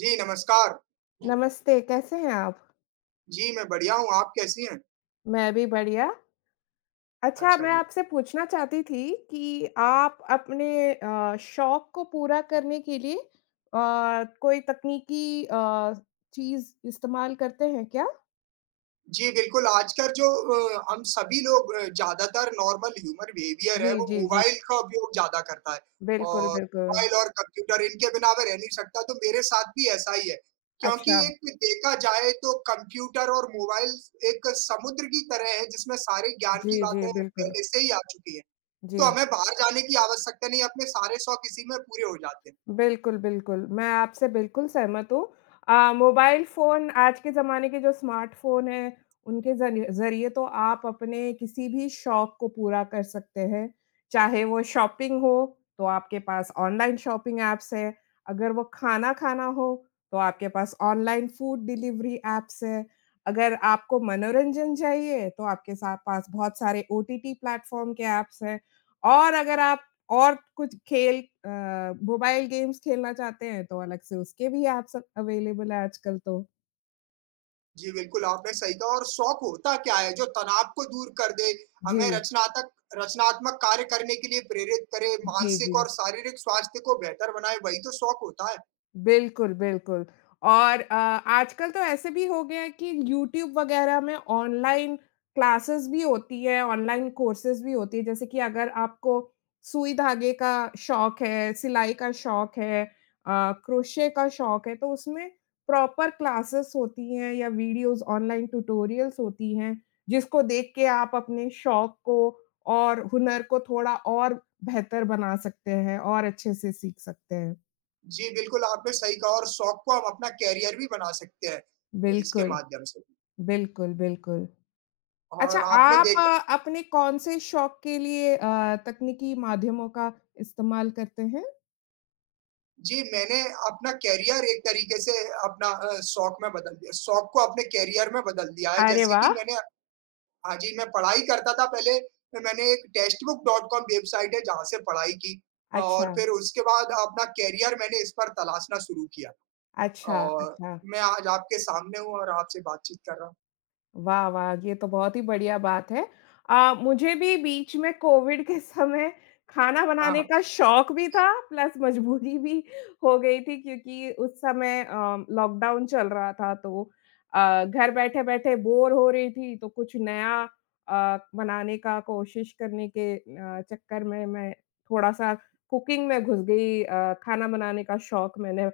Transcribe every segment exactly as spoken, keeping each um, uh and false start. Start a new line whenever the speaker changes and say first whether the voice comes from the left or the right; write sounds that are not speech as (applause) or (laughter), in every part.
right: जी, नमस्कार।
left: नमस्ते, कैसे हैं आप?
right: जी, मैं बढ़िया हूँ, आप कैसी हैं?
left: मैं भी बढ़िया। अच्छा,
right: अच्छा
left: मैं
right: जी।
left: आपसे पूछना चाहती थी कि आप अपने अ, शौक को पूरा करने के लिए अ, कोई तकनीकी अ, चीज़ इस्तेमाल करते हैं क्या?
right: जी, बिल्कुल, आजकल जो अ, हम सभी लोग अ, ज़्यादातर नॉर्मल ह्यूमन बिहेवियर है,
left: जी,
right: वो
left: जी, जी।
right: मोबाइल का उपयोग ज़्यादा करता है
left: बिल्कुल,
right: और
left: बिल्कुल।
right: मोबाइल और कंप्यूटर इनके बिना मैं रह नहीं सकता, तो मेरे साथ भी ऐसा ही है। क्योंकि
left: अच्छा।
right: एक देखा जाए तो कंप्यूटर और मोबाइल एक समुद्र की तरह है, जिसमें सारे ज्ञान की
left: जी, जी,
right: बातें
left: बिल्कुल।
right: पहले से ही आ चुकी हैं।
left: जी।
right: तो हमें बाहर जाने की आवश्यकता नहीं है, अपने सारे शौक इसी में पूरे हो जाते हैं।
left: बिल्कुल, बिल्कुल। मैं आपसे बिल्कुल सहमत हूँ। अ, मोबाइल फ़ोन आज के ज़माने के जो स्मार्टफ़ोन हैं, उनके ज़रिए ज़रिए तो आप अपने किसी भी शौक को पूरा कर सकते हैं। चाहे वो शॉपिंग हो, तो आपके पास ऑनलाइन शॉपिंग ऐप्स हैं। अगर वो खाना खाना हो, तो आपके पास ऑनलाइन फूड डिलीवरी ऐप्स हैं। अगर आपको मनोरंजन चाहिए, तो आपके सा पास बहुत सारे ओटीटी प्लेटफ़ॉर्म के ऐप्स हैं। और अगर आप और कुछ खेल अ, मोबाइल गेम्स खेलना चाहते हैं तो अलग से उसके भी ऐप्स अवेलेबल है आजकल तो।
right: जी बिल्कुल आपने सही कहा और शौक होता क्या है जो तनाव को दूर कर दे,
left: जी।
right: हमें रचनात्मक रचनात्मक कार्य करने के लिए प्रेरित करे,
left: जी, जी।
right: मानसिक और शारीरिक स्वास्थ्य को बेहतर बनाए, वही तो शौक होता है।
left: बिल्कुल, बिल्कुल और अ, आजकल तो ऐसे भी हो गया है कि यूट्यूब वगैरह में ऑनलाइन क्लासेस भी होती है, ऑनलाइन कोर्सेज़ भी होती है। जैसे कि अगर आपको सुई धागे का शौक है, सिलाई का शौक है, अ, क्रोशे का शौक है, तो उसमें प्रॉपर क्लासेस होती हैं या वीडियोज़ ऑनलाइन ट्यूटोरियल्स होती हैं, जिसको देख के आप अपने शौक को और हुनर को थोड़ा और बेहतर बना सकते हैं और अच्छे से सीख सकते हैं।
right: जी बिल्कुल आपने सही कहा और शौक को हम अपना कैरियर भी बना सकते हैं इसके
left: बिल्कुल।
right: माध्यम से।
left: बिल्कुल, बिल्कुल। अच्छा,
right: और आपने
left: आप
right: देखा,
left: अ, अपने कौन-से शौक के लिए अ, तकनीकी माध्यमों का इस्तेमाल करते हैं?
right: जी मैंने अपना कैरियर एक तरीके से अपना अ, शौक में बदल दिया, शौक को अपने कैरियर में बदल दिया है,
left: अरे
right: जैसे कि
left: वाह!
right: मैंने, हाँ जी, मैं पढ़ाई करता था पहले, फिर मैंने एक टेक्स्टबुक.कॉम वेबसाइट है जहाँ से पढ़ाई की और
left: अच्छा,
right: फिर उसके बाद अपना करियर मैंने इस पर तलाशना शुरू किया
left: अच्छा,
right: और
left: अच्छा।
right: मैं आज आपके सामने हूँ और आपसे बातचीत कर रहा हूँ।
left: वाह, वाह! ये तो बहुत ही बढ़िया बात है। अ, मुझे भी बीच में कोविड के समय खाना
right: हाँ,
left: बनाने
right: हाँ।
left: का शौक भी था, प्लस मजबूरी भी हो गई थी क्योंकि उस समय अ, लॉकडाउन चल रहा था, तो अ, घर बैठे-बैठे बोर हो रही थी, तो कुछ नया अ, बनाने का कोशिश करने के अ, चक्कर में मैं थोड़ा-सा कुकिंग में घुस गई। अ, खाना बनाने का शौक मैंने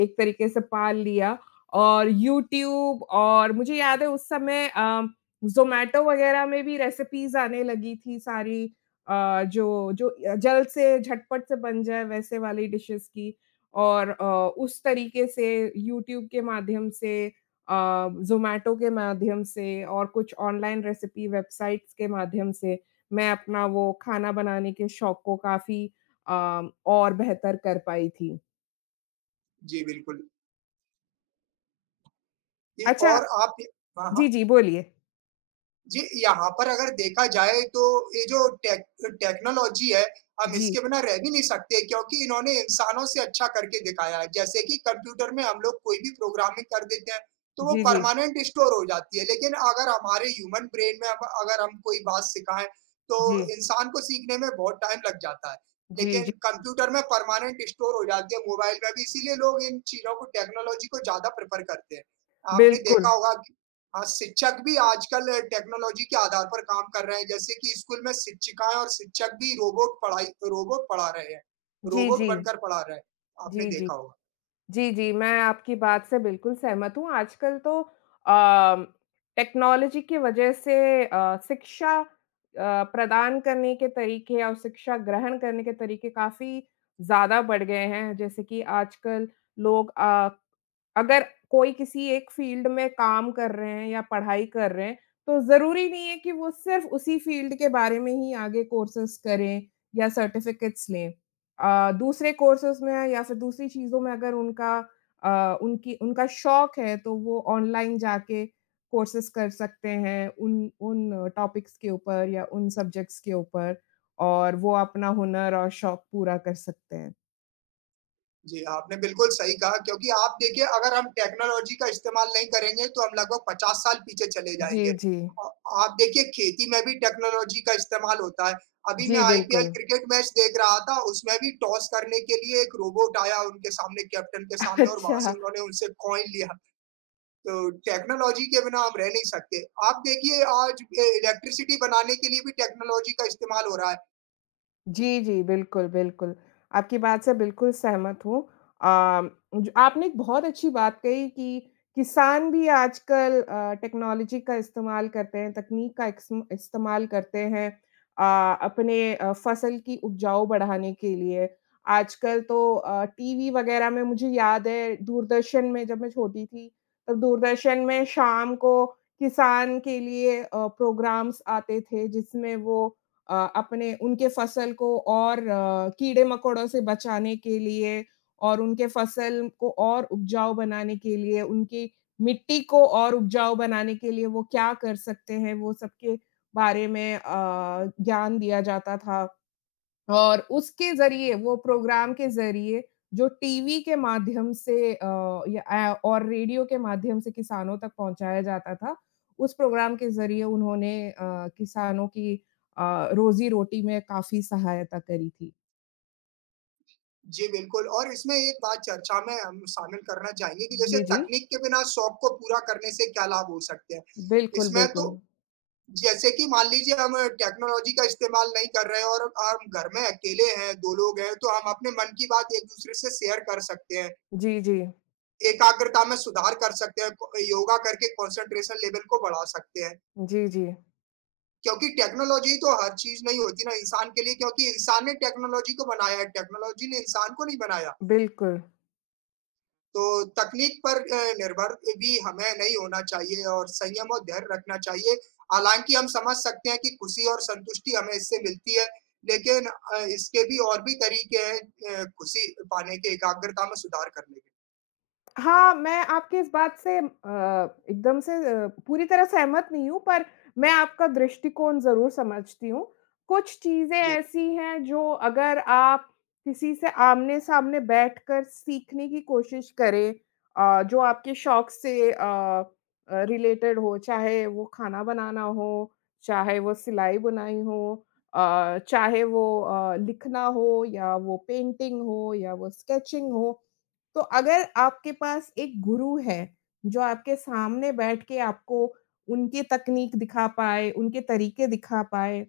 left: एक तरीके से पाल लिया। और यूट्यूब, और मुझे याद है उस समय अ, ज़ोमैटो वग़ैरह में भी रेसिपीज़ आने लगी थी सारी, अ, जो जो अ, जल्द से झटपट से बन जाए वैसे वाली डिशेज़ की। और अ, उस तरीके से यूट्यूब के माध्यम से, अ, ज़ोमैटो के माध्यम से और कुछ ऑनलाइन रेसिपी वेबसाइट्स के माध्यम से मैं अपना वो खाना बनाने के शौक को काफ़ी अ, और बेहतर कर पाई थी।
right: जी, बिल्कुल। ये
left: अच्छा।
right: और आप, हाँ,
left: जी,
right: हाँ।
left: जी, बोलिए।
right: जी, यहाँ पर अगर देखा जाए तो ये जो टेक टेक्नोलॉज़ी है, हम
left: जी,
right: इसके बिना रह भी नहीं सकते क्योंकि इन्होंने इंसानों से अच्छा करके दिखाया है। जैसे कि कंप्यूटर में हम लोग कोई भी प्रोग्रामिंग कर देते हैं, तो वो
left: जी, जी।
right: परमानेंट स्टोर हो जाती है। लेकिन अगर हमारे ह्यूमन ब्रेन में अब अगर हम कोई बात सिखाएँ, तो
left: जी,
right: इंसान को सीखने में बहुत टाइम लग जाता है।
left: जी,
right: लेकिन
left: जी,
right: कंप्यूटर में परमानेंट स्टोर हो जाती है, मोबाइल में भी, इसीलिए लोग इन चीज़ों को, टेक्नोलॉज़ी को, ज़्यादा प्रेफ़र करते हैं। आपने देखा
left: बिल्कुल।
right: होगा, हाँ, शिक्षक भी आजकल टेक्नोलॉजी के आधार पर काम कर रहे हैं, जैसे कि स्कूल में शिक्षिकाएँ और शिक्षक भी रोबोट पढ़ाई रोबोट पढ़ा रहे हैं,
left: जी,
right: रोबोट
left: जी।
right: बनकर पढ़ा रहे हैं, आपने
left: जी, जी।
right: देखा होगा।
left: जी, जी, मैं आपकी बात से बिल्कुल सहमत हूँ। आजकल तो अ, टेक्नोलॉजी की वजह से अ, शिक्षा अ, प्रदान करने के तरीके और शिक्षा ग्रहण करने के तरीके काफ़ी ज़्यादा बढ़ गए हैं। जैसे कि आजकल लोग, अ, अगर कोई किसी एक फ़ील्ड में काम कर रहे हैं या पढ़ाई कर रहे हैं, तो ज़रूरी नहीं है कि वो सिर्फ़ उसी फ़ील्ड के बारे में ही आगे कोर्सेज़ करें या सर्टिफ़िकेट्स लें। अ, दूसरे कोर्सेज़ में है या फिर दूसरी चीज़ों में अगर उनका, अ, उनकी उनका शौक है, तो वो ऑनलाइन जाके कोर्सेज़ कर सकते हैं उन उन टॉपिक्स के ऊपर या उन सब्जेक्ट्स के ऊपर और वो अपना हुनर और शौक पूरा कर सकते हैं।
right: जी, आपने बिल्कुल सही कहा क्योंकि आप देखिए, अगर हम टेक्नोलॉजी का इस्तेमाल नहीं करेंगे तो हम लगभग पचास साल पीछे चले जाएँगे।
left: जी, जी।
right: अ, आप देखिए खेती में भी टेक्नोलॉजी का इस्तेमाल होता है। अभी मैं
left: जी,
right: आईपीएल
left: बिल्कुल।
right: क्रिकेट मैच देख रहा था, उसमें भी टॉस करने के लिए एक रोबोट आया उनके सामने, कैप्टन के
left: (laughs)
right: सामने, और वहाँ से
left: अच्छा।
right: उन्होंने उनसे कॉइन लिया। तो टेक्नोलॉजी के बिना हम रह नहीं सकते। आप देखिए आज ए इलेक्ट्रिसिटी बनाने के लिए भी टेक्नोलॉजी का इस्तेमाल हो रहा है।
left: जी, जी। बिल्कुल, बिल्कुल। आपकी बात से बिल्कुल सहमत हूँ। अम, ज आपने एक बहुत अच्छी बात कही कि किसान भी आजकल अ, टेक्नोलॉजी का इस्तेमाल करते हैं, तकनीक का इक्स्म इस्तेमाल करते हैं अ, अपने अ, फसल की उपजाऊ बढ़ाने के लिए। आजकल तो अ, टीवी वग़ैरह में, मुझे याद है दूरदर्शन में जब मैं छोटी थी, तब दूरदर्शन में शाम को किसान के लिए अ, प्रोग्राम्स आते थे जिसमें वो अ, अपने उनके फसल को और अ, कीड़े-मकोड़ों से बचाने के लिए, और उनके फसल को और उपजाऊ बनाने के लिए, उनकी मिट्टी को और उपजाऊ बनाने के लिए वो क्या कर सकते हैं, वो सबके बारे में अ, ज्ञान दिया जाता था। और उसके ज़रिए, वो प्रोग्राम के ज़रिए जो टीवी के माध्यम से अ, या अ, और रेडियो के माध्यम से किसानों तक पहुँचाया जाता था, उस प्रोग्राम के ज़रिए उन्होंने अ, किसानों की अ, रोज़ी-रोटी में काफ़ी सहायता करी थी।
right: जी, बिल्कुल, और इसमें एक बात चर्चा में हम शामिल करना चाहेंगे कि जैसे
left: जी, जी।
right: तकनीक के बिना शौक को पूरा करने से क्या लाभ हो सकते हैं?
left: बिल्कुल,
right: इसमें तो,
left: बिल्कुल।
right: जैसे कि मान लीजिए हम टेक्नोलॉजी का इस्तेमाल नहीं कर रहे हैं और हम घर में अकेले हैं, दो लोग हैं, तो हम अपने मन की बात एक-दूसरे से शेयर कर सकते हैं।
left: जी, जी।
right: एकाग्रता में सुधार कर सकते हैं, क योगा करके कॉन्संट्रेशन लेवल को बढ़ा सकते हैं।
left: जी, जी।
right: क्योंकि टेक्नोलॉजी तो हर चीज नहीं होती ना इंसान के लिए, क्योंकि इंसान ने टेक्नोलॉजी को बनाया है, टेक्नोलॉजी ने इंसान को नहीं बनाया।
left: बिल्कुल।
right: तो तकनीक पर अ, निर्भर भी हमें नहीं होना चाहिए और संयम और धैर्य रखना चाहिए। हालांकि हम समझ सकते हैं कि खुशी और संतुष्टि हमें इससे मिलती है, लेकिन अ, इसके भी और भी तरीके हैं अ, खुशी पाने के, एकाग्रता में सुधार करने के।
left: हाँ, मैं आपकी इस बात से अ, एकदम से, अ, पूरी तरह सहमत नहीं हूँ, पर मैं आपका दृष्टिकोण ज़रूर समझती हूँ। कुछ चीज़ें
right: जी
left: ऐसी हैं जो अगर आप किसी से आमने-सामने बैठकर सीखने की कोशिश करें, अ, जो आपके शौक से अ अ, रिलेटेड हो, चाहे वो खाना बनाना हो, चाहे वो सिलाई-बुनाई हो, अ, चाहे वो अ, लिखना हो, या वो पेंटिंग हो या वो स्केचिंग हो। तो अगर आपके पास एक गुरु है, जो आपके सामने बैठ के आपको उनकी तकनीक दिखा पाए, उनके तरीके दिखा पाए,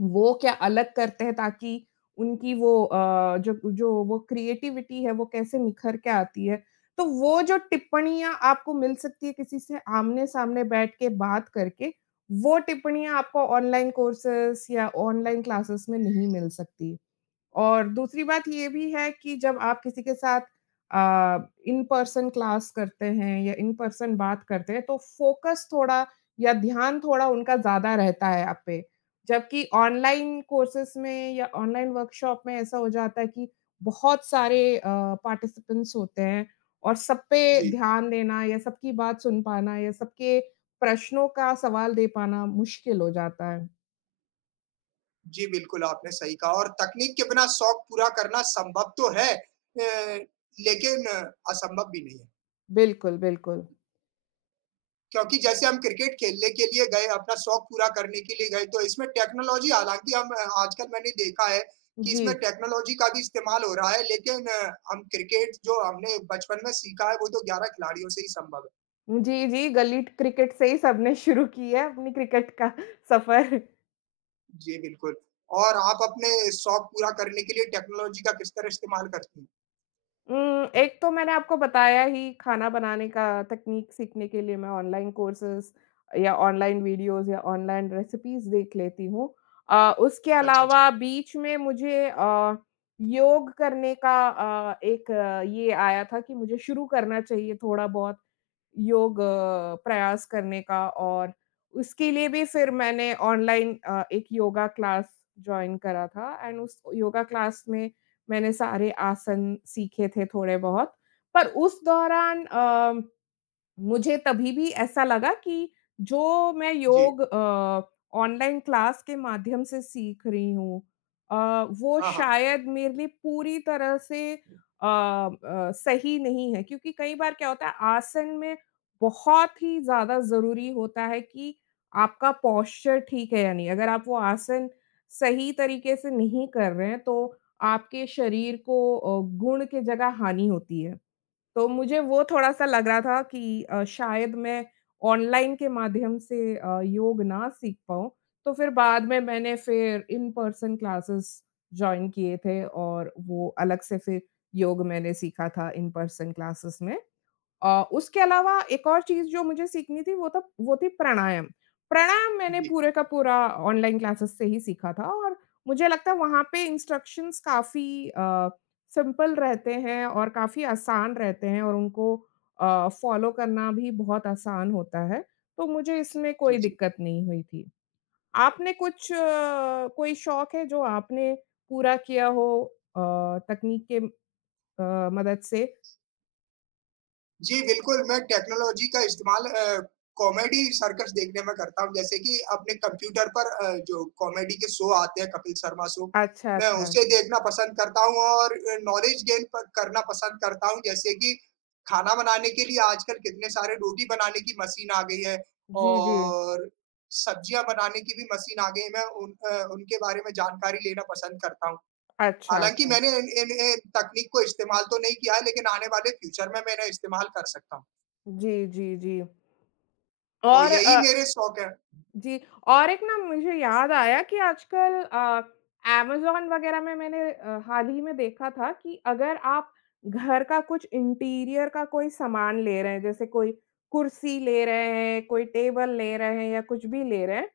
left: वो क्या अलग करते हैं ताकि उनकी वो अ, जो जो वो क्रिएटिविटी है वो कैसे निखर के आती है। तो वो जो टिप्पणियाँ आपको मिल सकती है किसी से आमने-सामने बैठ के बात करके, वो टिप्पणियाँ आपको ऑनलाइन कोर्सेज़ या ऑनलाइन क्लासेस में नहीं मिल सकती। और दूसरी बात ये भी है कि जब आप किसी के साथ अ, इन पर्सन क्लास करते हैं या इन पर्सन बात करते हैं, तो फोकस थोड़ा, या ध्यान थोड़ा उनका ज़्यादा रहता है आप पे। जबकि ऑनलाइन कोर्सेज़ में या ऑनलाइन वर्कशॉप में ऐसा हो जाता है कि बहुत सारे अ, पार्टिसिपेंट्स होते हैं, और सब पे
right: जी।
left: ध्यान देना या सबकी बात सुन पाना या सबके प्रश्नों का सवाल दे पाना मुश्किल हो जाता है।
right: जी बिल्कुल आपने सही कहा और तकनीक के बिना शौक पूरा करना संभव तो है, अ, लेकिन असंभव भी नहीं है,
left: बिल्कुल, बिल्कुल।
right: क्योंकि जैसे हम क्रिकेट खेलने के लिए गए, अपना शौक पूरा करने के लिए गए, तो इसमें टेक्नोलॉजी हालांकि हम, आजकल मैंने देखा है कि
left: जी।
right: इसमें टेक्नोलॉजी का भी इस्तेमाल हो रहा है, लेकिन अ, हम क्रिकेट जो हमने बचपन में सीखा है वो तो ग्यारह खिलाड़ियों से ही संभव है।
left: जी, जी, गली क्रिकेट से ही सबने शुरू की है अपनी क्रिकेट का (laughs) सफ़र।
right: जी, बिल्कुल, और आप अपने शौक पूरा करने के लिए टेक्नोलॉजी का किस तरह इस्तेमाल करती हैं?
left: उम, एक तो मैंने आपको बताया ही, खाना बनाने का तकनीक सीखने के लिए मैं ऑनलाइन कोर्सेज़ या ऑनलाइन वीडियोज़ या ऑनलाइन रेसिपीज़ देख लेती हूँ। अ, उसके
right: अच्छा, अच्छा।
left: अलावा बीच में मुझे अ, योग करने का अ, एक अ, ये आया था कि मुझे शुरू करना चाहिए थोड़ा-बहुत योग अ, प्रयास करने का, और उसके लिए भी फिर मैंने ऑनलाइन अ, एक योगा क्लास जॉइन करा था, एंड उस योगा क्लास में मैंने सारे आसन सीखे थे थोड़े बहुत, पर उस दौरान अ, मुझे तभी भी ऐसा लगा कि जो मैं
right: जी।
left: योग अ, ऑनलाइन क्लास के माध्यम से सीख रही हूँ, अ, वो
right: हाँ, हाँ।
left: शायद मेरे लिए पूरी तरह से अ अ, सही नहीं है क्योंकि कई बार क्या होता है, आसन में बहुत ही ज़्यादा ज़रूरी होता है कि आपका पोस्चर ठीक है या नहीं। अगर आप वो आसन सही तरीके से नहीं कर रहे हैं, तो आपके शरीर को अ, गुण की जगह हानि होती है। तो मुझे वो थोड़ा-सा लग रहा था कि अ, शायद मैं ऑनलाइन के माध्यम से अ, योग ना सीख पाऊँ। तो फिर बाद में मैंने फिर इन पर्सन क्लासेस जॉइन किए थे, और वो अलग से फिर योग मैंने सीखा था इन पर्सन क्लासेस में। अ, उसके अलावा एक और चीज़ जो मुझे सीखनी थी वो था वो थी प्राणायाम। प्राणायाम मैंने
right: जी,
left: पूरे का पूरा ऑनलाइन क्लासेस से ही सीखा था, और मुझे लगता है वहाँ पे इंस्ट्रक्शंस काफ़ी अ, सिंपल रहते हैं और काफ़ी आसान रहते हैं, और उनको अ, फॉलो करना भी बहुत आसान होता है, तो मुझे इसमें
right: जी,
left: कोई
right: जी।
left: दिक्कत नहीं हुई थी। आपने कुछ, अ, कोई शौक है जो आपने पूरा किया हो अ, तकनीक के अ, मदद से?
right: जी, बिल्कुल, मैं टेक्नोलॉजी का इस्तेमाल अ, कॉमेडी सर्कस देखने में करता हूँ, जैसे कि अपने कंप्यूटर पर अ, जो कॉमेडी के शो आते हैं, कपिल शर्मा शो,
left: अच्छा,
right: मैं
left: अच्छा।
right: उसे देखना पसंद करता हूँ और अ, नॉलेज गेन प करना पसंद करता हूँ, जैसे कि खाना बनाने के लिए आजकल कितने सारे रोटी बनाने की मशीन आ गई है,
left: जी, जी।
right: और सब्जियाँ बनाने की भी मशीन आ गई है, मैं उन अ, उनके बारे में जानकारी लेना पसंद करता हूँ।
left: अच्छा,
right: हालाँकि
left: अच्छा।
right: मैंने इन इन इन तकनीक को इस्तेमाल तो नहीं किया है, लेकिन आने वाले फ्यूचर में मैं इन्हें इस्तेमाल कर सकता हूँ।
left: जी, जी, जी।
right: तो
left: और
right: यही
left: अ,
right: मेरे शौक हैं।
left: जी, और एक ना मुझे याद आया कि आजकल अ, अमेज़न वग़ैरह में मैंने अ, हाल ही में देखा था कि अगर आप घर का कुछ इंटीरियर का कोई सामान ले रहे हैं, जैसे कोई कुर्सी ले रहे हैं, कोई टेबल ले रहे हैं या कुछ भी ले रहे हैं,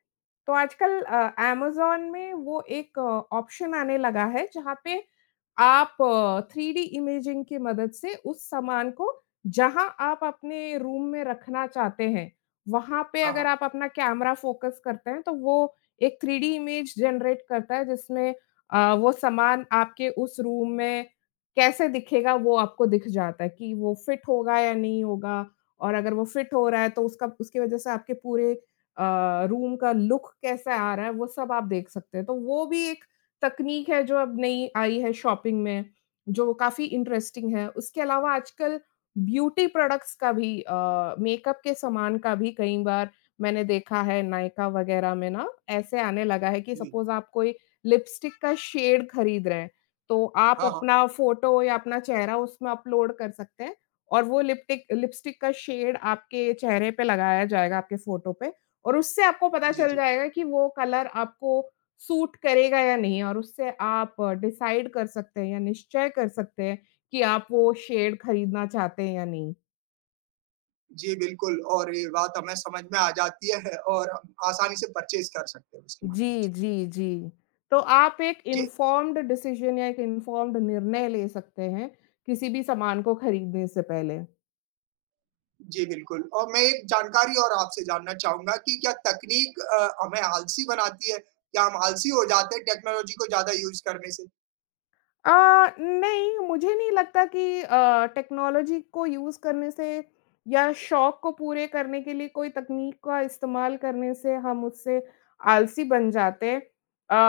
left: तो आजकल अ, अमेज़न में वो एक ऑप्शन आने लगा है जहाँ पे आप थ्री डी इमेजिंग की मदद से उस सामान को, जहाँ आप अपने रूम में रखना चाहते हैं वहाँ पे
right: हाँ,
left: अगर
right: हाँ।
left: आप अपना कैमरा फ़ोकस करते हैं, तो वो एक थ्री डी इमेज जनरेट करता है, जिसमें अ, वो सामान आपके उस रूम में कैसे दिखेगा, वो आपको दिख जाता है कि वो फिट होगा या नहीं होगा, और अगर वो फिट हो रहा है, तो उसका उसकी वज़ह से आपके पूरे अ, रूम का लुक कैसा आ रहा है, वो सब आप देख सकते हैं। तो वो भी एक तकनीक है, जो अब नई आई है शॉपिंग में, जो काफ़ी इंटरेस्टिंग है। उसके अलावा आजकल ब्यूटी प्रोडक्ट्स का भी, अ, मेकअप के सामान का भी कई बार मैंने देखा है, नायका वगैरह में ना ऐसे आने लगा है कि
right: जी।
left: सपोज़ आप कोई लिपस्टिक का शेड खरीद रहे हैं, तो आप
right: हाँ, हाँ।
left: अपना फ़ोटो या अपना चेहरा उसमें अपलोड कर सकते हैं, और वो लिप्टिक लिपस्टिक का शेड आपके चेहरे पे लगाया जाएगा, आपके फ़ोटो पे, और उससे आपको पता
right: जी,
left: चल
right: जी।
left: जाएगा कि वो कलर आपको सूट करेगा या नहीं, और उससे आप डिसाइड कर सकते हैं या निश्चय कर सकते हैं कि आप वो शेयर खरीदना चाहते हैं या नहीं।
right: जी, बिल्कुल, और ये बात हमें समझ में आ जाती है और हम आसानी से परचेज़ कर सकते हैं उसके माध्यम
left: जी,
right: से।
left: जी, जी। तो आप एक
right: जी,
left: इन्फॉर्म्ड डिसीज़न या एक इन्फॉर्म्ड निर्णय ले सकते हैं, किसी भी सामान को खरीदने से पहले।
right: जी, बिल्कुल, और मैं एक जानकारी और आपसे जानना चाहूँगा कि क्या तकनीक अ, हमें आलसी बनाती है? क्या हम आलसी हो जाते हैं टेक्नोलॉजी को ज़्यादा यूज़ करने से?
left: अ, नहीं, मुझे नहीं लगता कि अ, टेक्नोलॉजी को यूज़ करने से या शौक को पूरे करने के लिए कोई तकनीक का इस्तेमाल करने से हम उससे आलसी बन जाते हैं।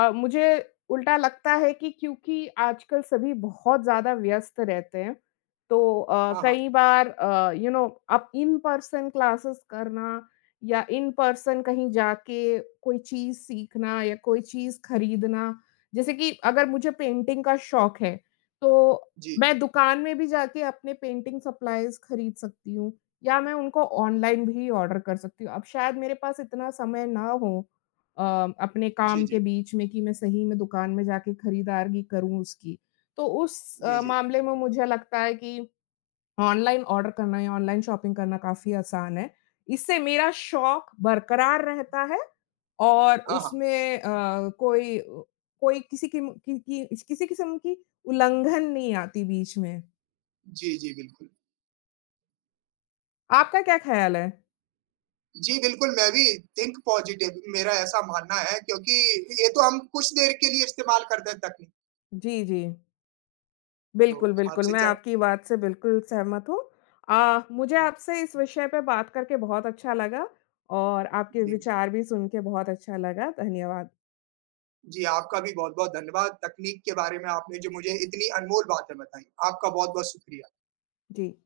left: अ, मुझे उल्टा लगता है कि, क्योंकि आजकल सभी बहुत ज़्यादा व्यस्त रहते हैं, तो अ,
right: हाँ, हाँ।
left: कई बार, अ, यू नो अब इन पर्सन क्लासेस करना या इन पर्सन कहीं जाके कोई चीज़ सीखना या कोई चीज़ खरीदना, जैसे कि अगर मुझे पेंटिंग का शौक है, तो
right: जी।
left: मैं दुकान में भी जाके अपने पेंटिंग सप्लाइज़ खरीद सकती हूँ या मैं उनको ऑनलाइन भी ऑर्डर कर सकती हूँ। अब शायद मेरे पास इतना समय ना हो अ, अपने
right: जी,
left: काम के
right: जी।
left: बीच में कि मैं सही में दुकान में जाके खरीदारी करूँ उसकी। तो उस
right: जी,
left: अ,
right: जी।
left: मामले में मुझे लगता है कि ऑनलाइन ऑर्डर करना या ऑनलाइन शॉपिंग करना काफ़ी आसान है। इससे मेरा शौक बरकरार रहता है, और
right: हाँ, हाँ।
left: उसमें अ, कोई, अ, कोई किसी किम की की किसी किस्म की उल्लंघन नहीं आती बीच में।
right: जी, जी, बिल्कुल।
left: आपका क्या ख़्याल है?
right: जी, बिल्कुल, मैं भी थिंक पॉजिटिव, मेरा ऐसा मानना है क्योंकि ये तो हम कुछ देर के लिए इस्तेमाल करते हैं तकनीक।
left: जी, जी।
right: तो
left: बिल्कुल, बिल्कुल,
right: आपसे
left: मैं
right: च,
left: आपकी बात से बिल्कुल सहमत हूँ। अ, मुझे आपसे इस विषय पे बात करके बहुत अच्छा लगा और आपके
right: जी,
left: विचार भी सुन के बहुत अच्छा लगा। धन्यवाद।
right: जी, आपका भी बहुत-बहुत धन्यवाद। तकनीक के बारे में आपने जो मुझे इतनी अनमोल बातें बताई, आपका बहुत-बहुत शुक्रिया।
left: जी।